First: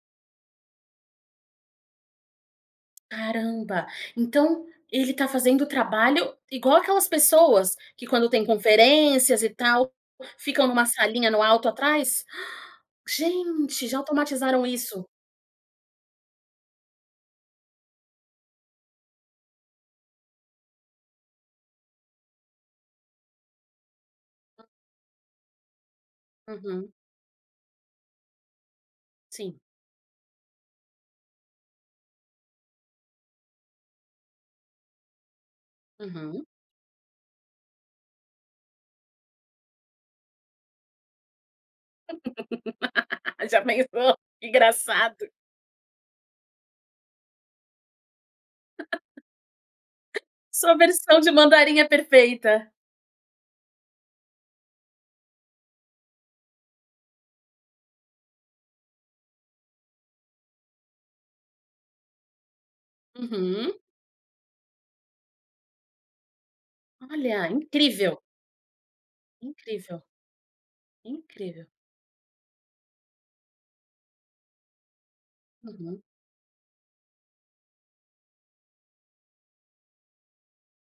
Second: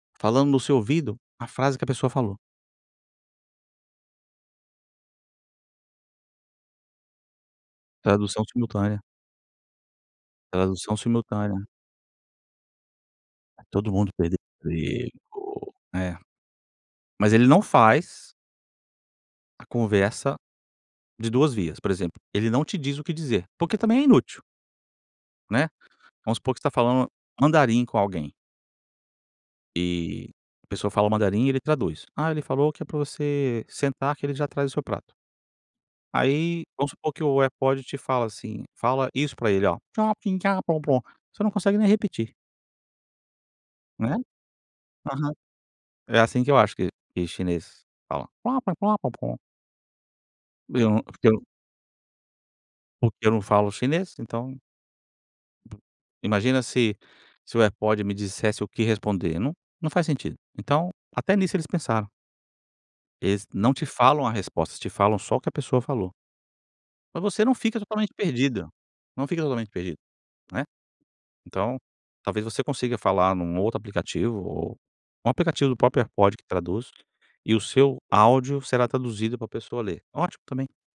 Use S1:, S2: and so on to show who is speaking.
S1: Falando no seu ouvido, a frase que a pessoa falou.
S2: Caramba. Então ele está fazendo o trabalho igual aquelas pessoas, que quando
S1: Tradução
S2: tem
S1: simultânea.
S2: conferências e tal, ficam em uma
S1: Tradução
S2: salinha no
S1: simultânea.
S2: alto atrás? Ah!
S1: Está
S2: Gente,
S1: todo
S2: já
S1: mundo perdendo
S2: automatizaram
S1: o
S2: isso.
S1: emprego. É. Mas ele não faz a conversa, de 2 vias, por exemplo, ele não te diz o que dizer, porque também é inútil. Né, vamos supor que você está
S2: Uhum.
S1: falando mandarim com alguém.
S2: Sim.
S1: E a pessoa fala mandarim, ele traduz: "Ah, ele falou que é para você sentar, que ele já traz o seu prato".
S2: Uhum.
S1: Aí vamos supor que o AirPod te fala assim: "Fala isso para ele:". Você não consegue nem repetir.
S2: Já pensou?
S1: Né,
S2: Que engraçado!
S1: aham. É assim que eu acho que que o chinês fala: "Pó, pó-pó, pó-pó".
S2: Sua
S1: Eu não, eu
S2: versão de
S1: fiquei o
S2: mandarim é perfeita.
S1: Porque eu não falo chinês, então Imagina se se o AirPod me dissesse o que responder, não não faz sentido. Então, até nisso eles pensaram. Eles não
S2: Uhum.
S1: te falam a resposta, te falam só o que a pessoa falou. Mas você
S2: Olha,
S1: não fica totalmente
S2: incrível.
S1: perdida, não fica totalmente perdido,
S2: Incrível.
S1: né,
S2: Incrível.
S1: então, talvez você consiga falar em um outro aplicativo ou um aplicativo do
S2: Uhum.
S1: próprio AirPod que traduz, e o seu áudio será traduzido para pessoa ler, ótimo também.